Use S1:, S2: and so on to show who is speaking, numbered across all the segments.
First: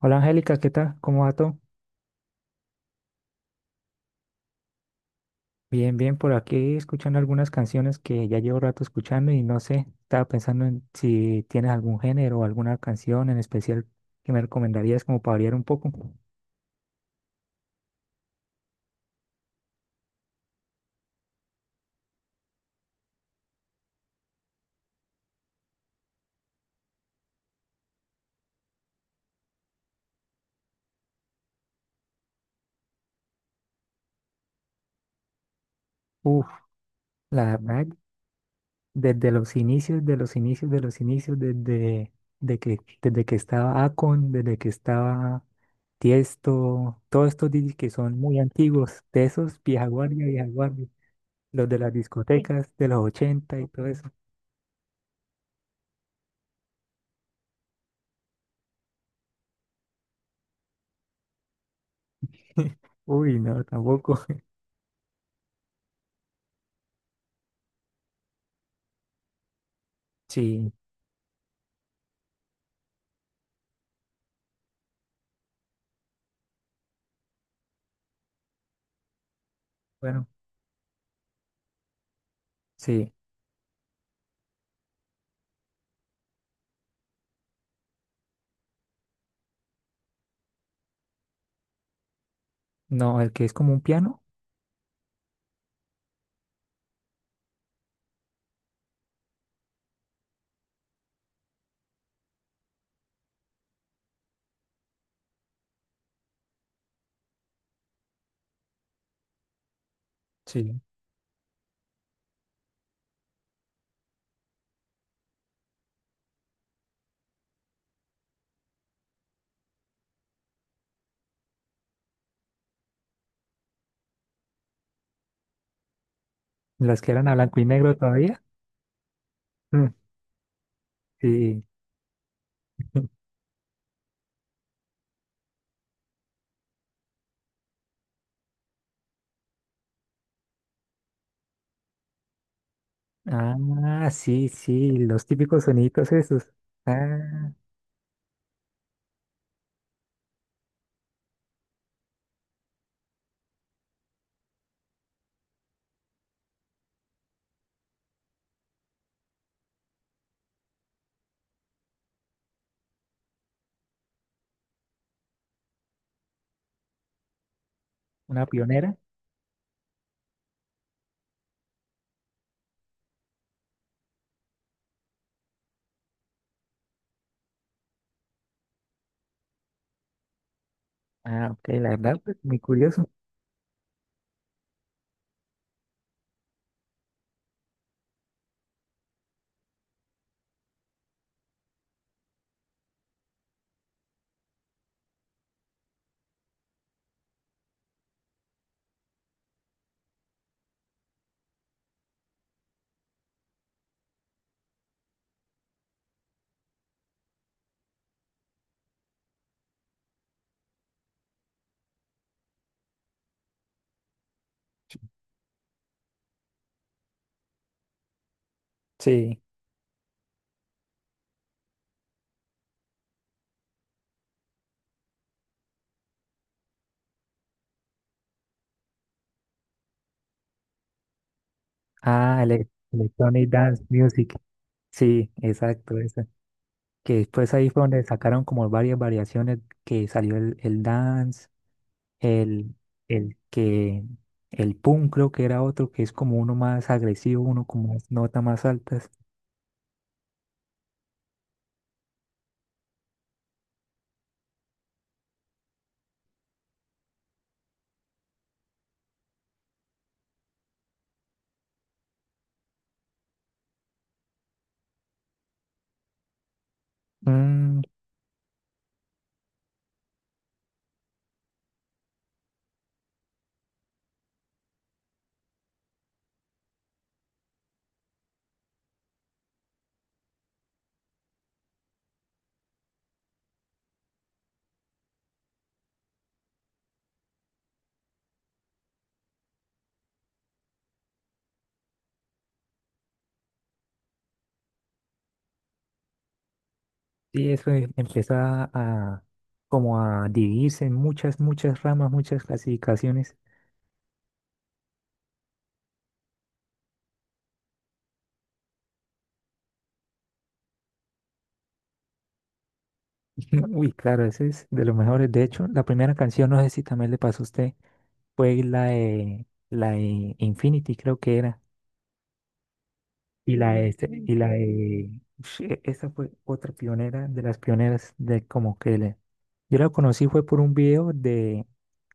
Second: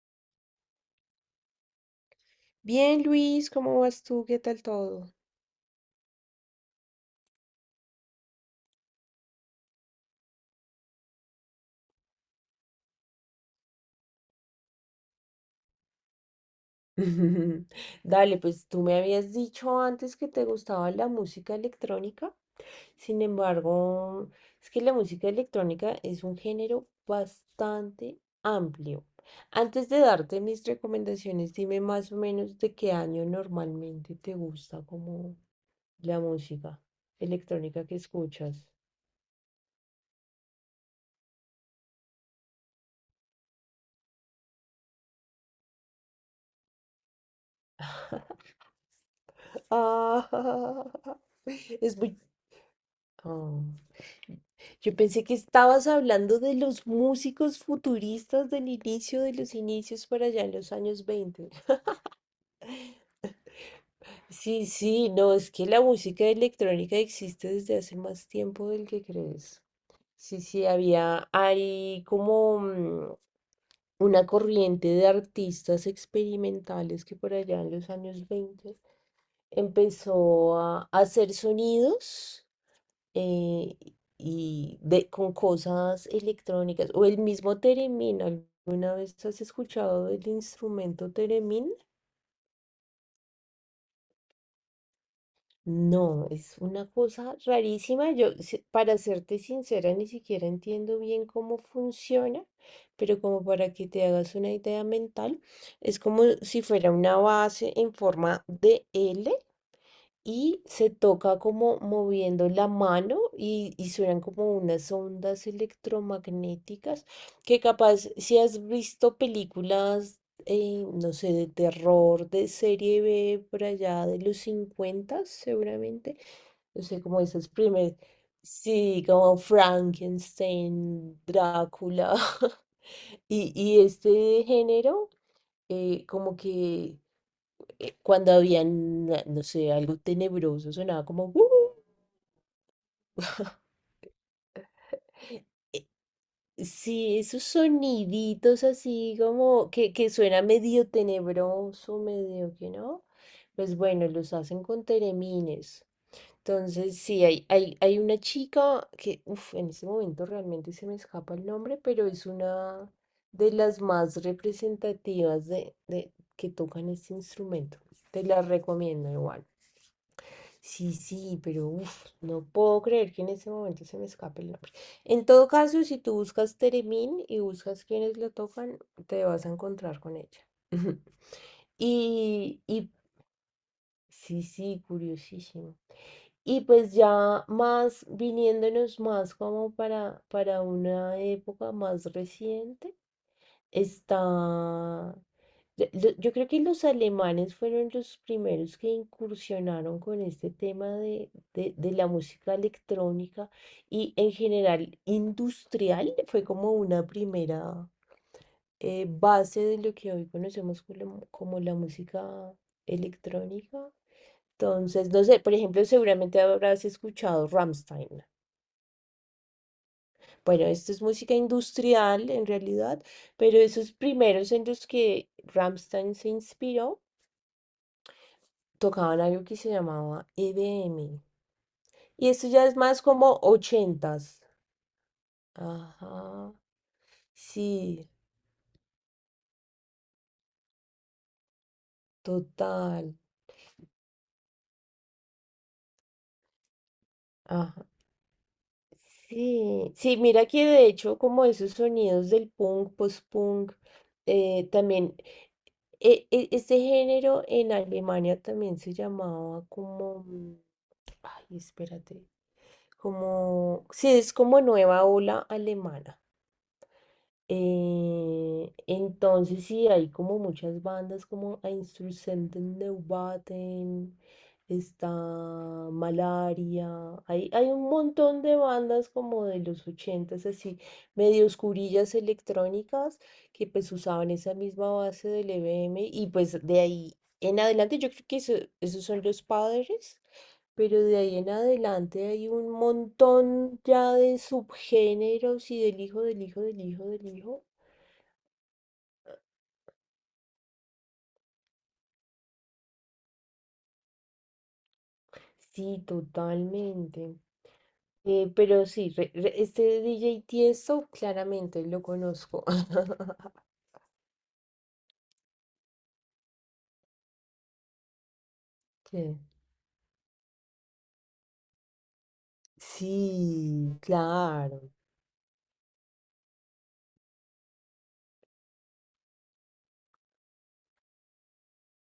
S1: Hola Angélica, ¿qué tal? ¿Cómo va todo?
S2: Bien, Luis, ¿cómo vas tú? ¿Qué tal todo?
S1: Bien, bien, por aquí escuchando algunas canciones que ya llevo rato escuchando y no sé, estaba pensando en si tienes algún género o alguna canción en especial que me recomendarías como para variar un poco.
S2: Dale, pues tú me habías dicho antes que te gustaba la música electrónica. Sin embargo, es que la música electrónica es un género bastante amplio. Antes de darte mis recomendaciones, dime más o menos de qué año normalmente te gusta como la
S1: Uf,
S2: música
S1: la
S2: electrónica
S1: verdad,
S2: que escuchas.
S1: desde los inicios, de los inicios, de los inicios, desde que estaba Akon, desde que estaba Tiesto, todos estos DJs que son muy antiguos, de esos vieja
S2: Ah,
S1: guardia, los de las,
S2: es
S1: sí,
S2: muy...
S1: discotecas de los 80 y todo eso.
S2: Yo pensé que estabas hablando de los músicos futuristas del inicio de los inicios para allá en los años 20.
S1: Uy, no, tampoco.
S2: Sí, sí, no, es que la música electrónica existe desde hace más tiempo del que crees. Sí, sí,
S1: Sí,
S2: hay como una corriente de artistas experimentales que por allá en los años 20
S1: bueno,
S2: empezó a hacer sonidos
S1: sí.
S2: eh, con cosas electrónicas o el mismo Teremin. ¿Alguna vez has escuchado el instrumento Teremin?
S1: No, el que es como un piano.
S2: No, es una cosa rarísima. Yo, si- para serte sincera, ni siquiera entiendo bien cómo funciona, pero como para que te hagas una idea mental, es como si fuera una base en forma de L y
S1: Sí.
S2: se toca como moviendo la mano y suenan como unas ondas electromagnéticas que capaz si has visto películas, no sé, de terror, de serie B por allá de los 50 seguramente, no sé,
S1: Las que
S2: como
S1: eran a
S2: esas
S1: blanco y
S2: primeras,
S1: negro todavía.
S2: sí, como
S1: Mm,
S2: Frankenstein,
S1: sí.
S2: Drácula. Y este género como que cuando habían, no sé, algo tenebroso, sonaba como...".
S1: Ah, sí, sí, los típicos
S2: Eh,
S1: soniditos esos.
S2: sí, esos
S1: Ah,
S2: soniditos así como que suena medio tenebroso, medio que no. Pues bueno, los hacen con teremines. Entonces, sí, hay una chica que, uf, en este momento realmente se me escapa el nombre, pero es una de las más representativas de que tocan este instrumento. Te la
S1: una pionera.
S2: recomiendo igual. Sí, sí, pero uf, no puedo creer que en ese momento se me escape el nombre. En todo caso, si tú buscas Teremín y buscas quienes lo tocan, te vas a encontrar con ella.
S1: Ah, ok, la verdad, pues muy
S2: Y
S1: curioso.
S2: sí, sí, curiosísimo. Y pues ya más viniéndonos más como para una época más reciente. Está... Yo creo que los alemanes fueron los primeros que incursionaron con este tema de la música electrónica y en general industrial. Fue como una primera base de lo que hoy conocemos como, como la música electrónica. Entonces, no sé, por ejemplo, seguramente habrás escuchado Rammstein.
S1: Sí.
S2: Bueno, esto es música industrial en realidad, pero esos primeros en los que Rammstein se inspiró tocaban algo que se llamaba EDM. Y
S1: Ah,
S2: esto ya es más como
S1: Electronic Dance Music.
S2: ochentas.
S1: Sí, exacto, esa.
S2: Ajá,
S1: Que después ahí fue donde
S2: sí,
S1: sacaron como varias variaciones que salió el dance, El,
S2: total.
S1: el que, el punk creo que era otro que es como uno más agresivo, uno
S2: Ajá.
S1: con más notas más altas.
S2: Sí, sí, mira que de hecho como esos sonidos del punk, post-punk, también, este género en Alemania también se llamaba como... Ay, espérate. Como, sí, es como nueva ola alemana.
S1: Mm,
S2: Entonces sí, hay como muchas bandas como Einstürzenden Neubauten, está Malaria, hay un montón de bandas como de los ochentas, así, medio oscurillas electrónicas, que pues usaban esa misma base del EBM y pues de ahí en adelante yo creo que esos son los padres. Pero de ahí en adelante hay un montón ya de subgéneros y del hijo, del hijo, del hijo, del
S1: sí,
S2: hijo.
S1: eso empieza a como a dividirse en muchas, muchas ramas, muchas clasificaciones.
S2: Sí, totalmente. Pero sí, este DJ Tiesto claramente lo conozco.
S1: Uy, claro, ese es de los mejores. De hecho, la primera canción, no sé si también le pasó a usted, fue la
S2: ¿Qué?
S1: de, la de Infinity, creo que era. Y la,
S2: Sí,
S1: este, y la,
S2: claro.
S1: Sí, esa fue otra pionera de las pioneras de como que yo la conocí fue por un video de,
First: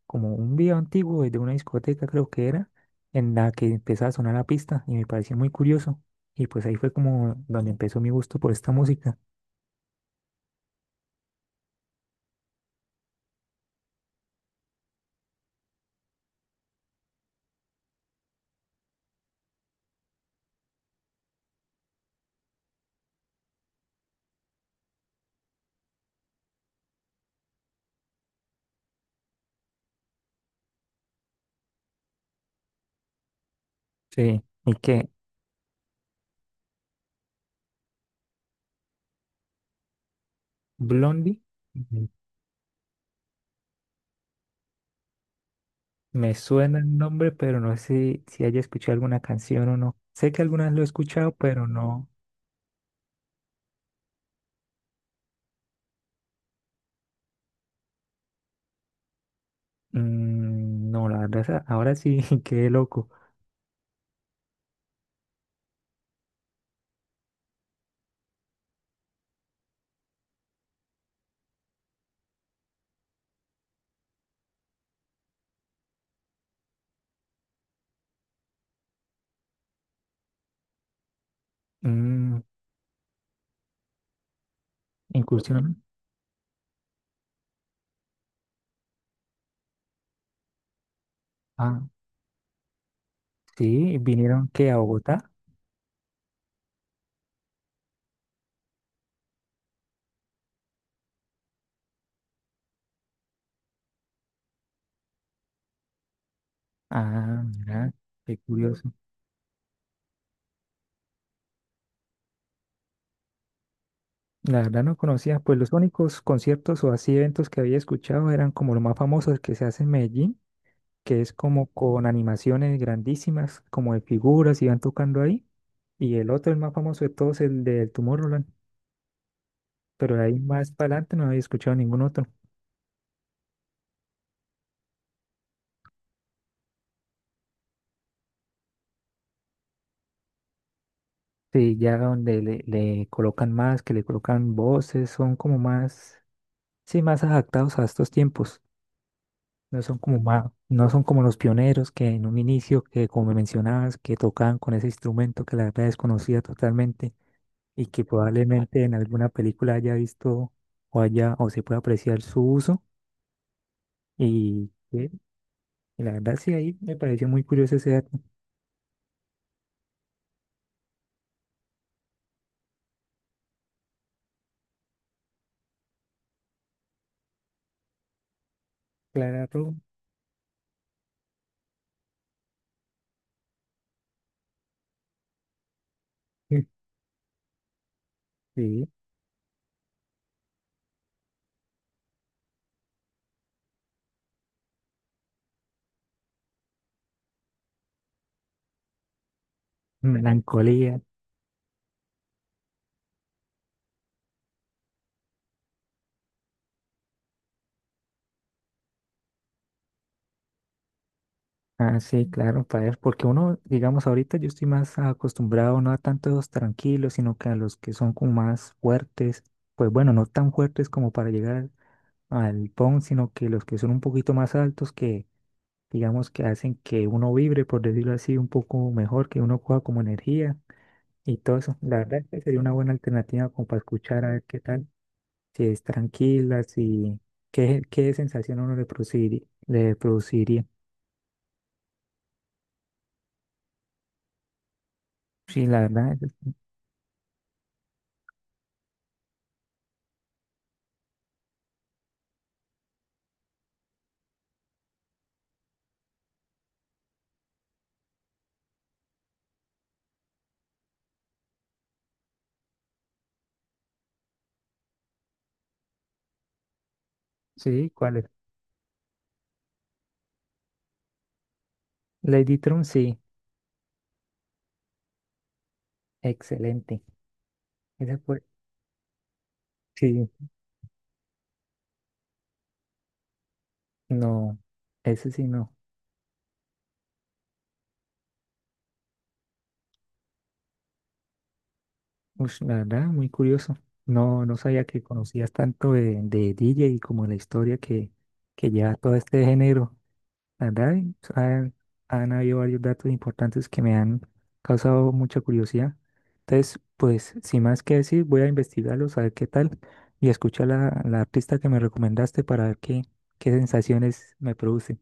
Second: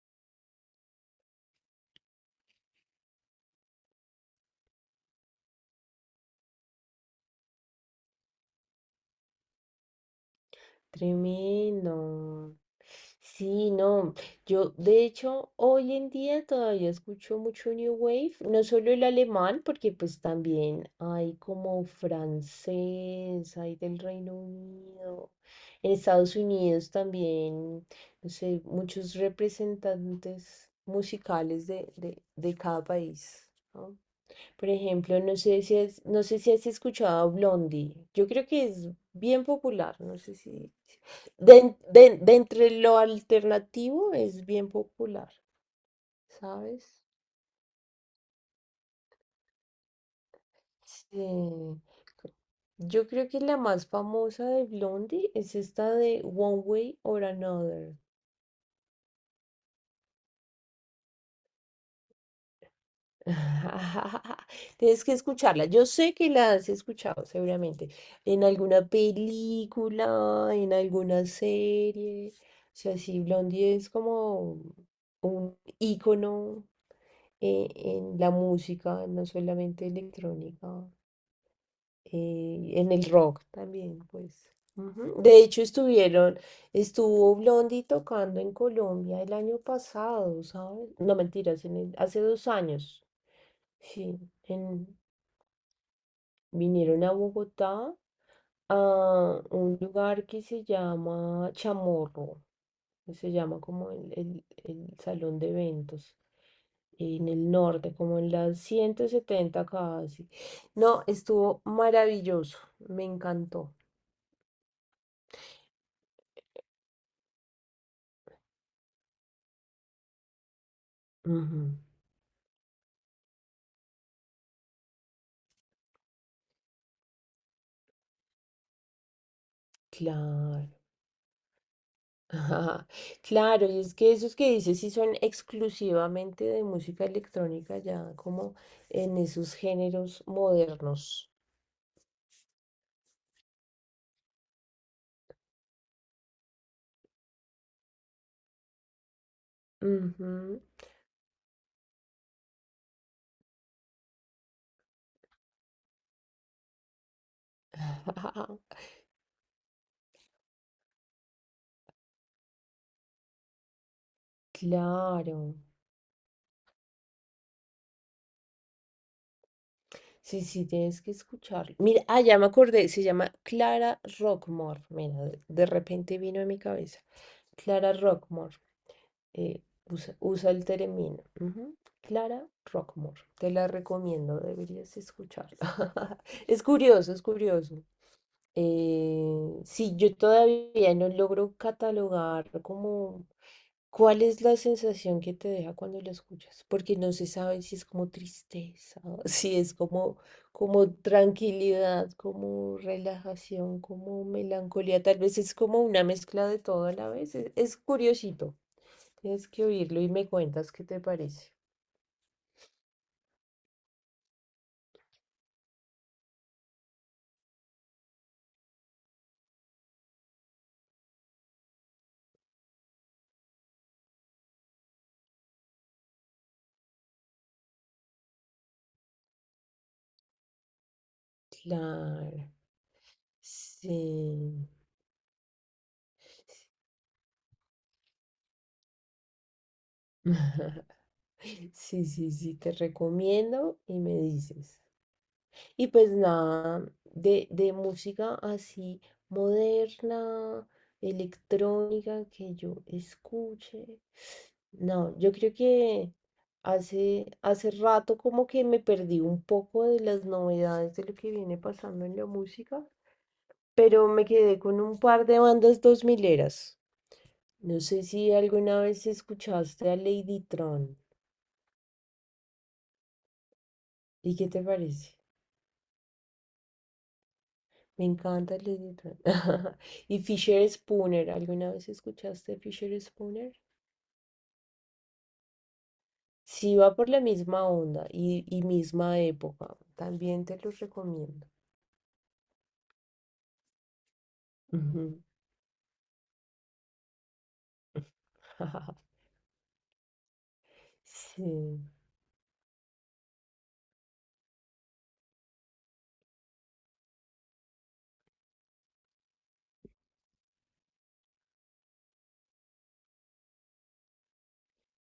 S1: como un video antiguo de una discoteca creo que era, en la que empezaba a sonar la pista y me pareció muy curioso. Y pues ahí fue como donde empezó mi gusto por esta música.
S2: Tremendo. Sí, no. Yo, de hecho, hoy en día todavía escucho mucho New Wave, no solo el alemán, porque pues también hay como francés, hay del Reino Unido. En Estados Unidos también, no sé, muchos representantes musicales de cada país, ¿no?
S1: Sí,
S2: Por
S1: y que
S2: ejemplo, no sé si has escuchado a Blondie. Yo creo que es bien popular. No sé si.
S1: Blondie,
S2: De, en-
S1: mm,
S2: de- de entre lo alternativo es bien popular,
S1: me suena
S2: ¿sabes?
S1: el nombre, pero no sé si haya escuchado alguna canción o no. Sé que algunas lo he
S2: Sí.
S1: escuchado, pero no.
S2: Yo creo que la más famosa de Blondie es esta de One Way or Another.
S1: No, la verdad, ahora sí, qué loco.
S2: Tienes que escucharla. Yo sé que la has escuchado seguramente en alguna película, en alguna serie. O sea, sí, Blondie es como un ícono en la música, no solamente electrónica,
S1: Mm,
S2: en el rock también, pues. Ujú. De hecho,
S1: Incursión.
S2: estuvo Blondie tocando en Colombia el año pasado, ¿sabes? No, mentiras,
S1: Ah,
S2: hace 2 años.
S1: sí,
S2: Sí,
S1: vinieron que a
S2: en,
S1: Bogotá.
S2: Vinieron a Bogotá a un lugar que se llama Chamorro, que se llama como el salón de eventos, en
S1: Ah,
S2: el
S1: mira,
S2: norte, como en
S1: qué
S2: las
S1: curioso.
S2: 170 casi. No, estuvo maravilloso, me encantó.
S1: La verdad no conocía, pues los únicos conciertos o así eventos que había escuchado eran como los más famosos que se hace en Medellín, que es
S2: Ujú.
S1: como con animaciones grandísimas, como de figuras y van tocando ahí. Y el otro, el más famoso de todos, el del Tomorrowland. Pero de ahí
S2: Claro.
S1: más para adelante no había escuchado ningún otro.
S2: Ajá. Claro, y es que esos que dices sí son exclusivamente de música electrónica, ya como en esos géneros modernos.
S1: Sí, ya donde le colocan más, que le colocan voces, son como más, sí, más adaptados a estos tiempos. No son como
S2: Ujú.
S1: no son como los pioneros que en un inicio, que como me mencionabas, que tocaban con ese instrumento que la verdad desconocía totalmente y que probablemente en alguna película haya visto o haya o se pueda apreciar su uso. Y, eh,
S2: Claro.
S1: y la verdad sí, ahí me pareció muy curioso ese dato.
S2: Sí, sí, tienes que escucharlo. Mira, ah, ya me acordé, se llama Clara Rockmore. Mira, de repente vino a mi cabeza. Clara Rockmore. eh,
S1: Claro,
S2: usa el término. Ujú. Clara Rockmore. Te la recomiendo, deberías escucharla. Es curioso, es curioso.
S1: sí,
S2: Sí, yo todavía no logro catalogar como cuál es la sensación que te deja cuando la escuchas, porque no se sabe si es como tristeza, si es como, como
S1: melancolía.
S2: tranquilidad, como relajación, como melancolía, tal vez es como una mezcla de todo a la vez. Es curiosito, tienes que oírlo y me cuentas qué te parece.
S1: Ah, sí, claro, para ver, porque uno, digamos, ahorita yo estoy más acostumbrado no a tantos tranquilos, sino que a los que son como más fuertes, pues bueno, no tan fuertes como para llegar al PON, sino que los que son un poquito más altos que, digamos, que hacen que uno vibre, por decirlo así, un poco mejor, que uno coja como energía y todo eso. La verdad es que
S2: Claro,
S1: sería una buena alternativa como para escuchar a ver qué
S2: sí.
S1: tal, si es tranquila, si, qué sensación a uno le produciría, le produciría.
S2: Sí, sí, sí, te recomiendo y me dices.
S1: Sí, la
S2: Y pues
S1: verdad,
S2: nada, de música así moderna, electrónica que yo escuche. No, yo creo que hace rato como que me perdí un poco de las novedades de lo que viene pasando en la música, pero me quedé con un par de bandas dos mileras. No
S1: sí,
S2: sé
S1: ¿cuál es?
S2: si alguna vez escuchaste a Lady Tron.
S1: Lady Tron, sí,
S2: ¿Y qué te parece?
S1: excelente.
S2: Me
S1: Esa fue,
S2: encanta Lily Tran. Y
S1: sí,
S2: Fisher Spooner, ¿alguna vez escuchaste Fisher Spooner?
S1: no, ese sí no.
S2: Sí, va por la misma onda y misma época. También te los recomiendo.
S1: Ush, la verdad, muy curioso. No, no sabía que
S2: Ujú.
S1: conocías tanto de DJ y como la historia que lleva todo este género. La verdad, y, pues, han,
S2: Sí.
S1: han habido varios datos importantes que me han causado mucha curiosidad. Entonces, pues, sin más que decir, voy a investigarlos, a ver qué tal, y escuchar la artista que me recomendaste para ver qué sensaciones me produce.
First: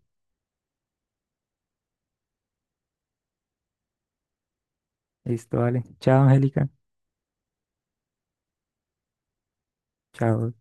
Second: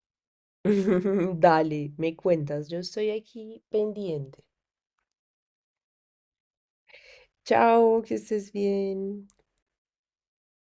S2: Dale, me cuentas. Yo estoy aquí pendiente.
S1: Listo, vale. Chao, Angélica.
S2: Chao, que estés bien.
S1: Chao.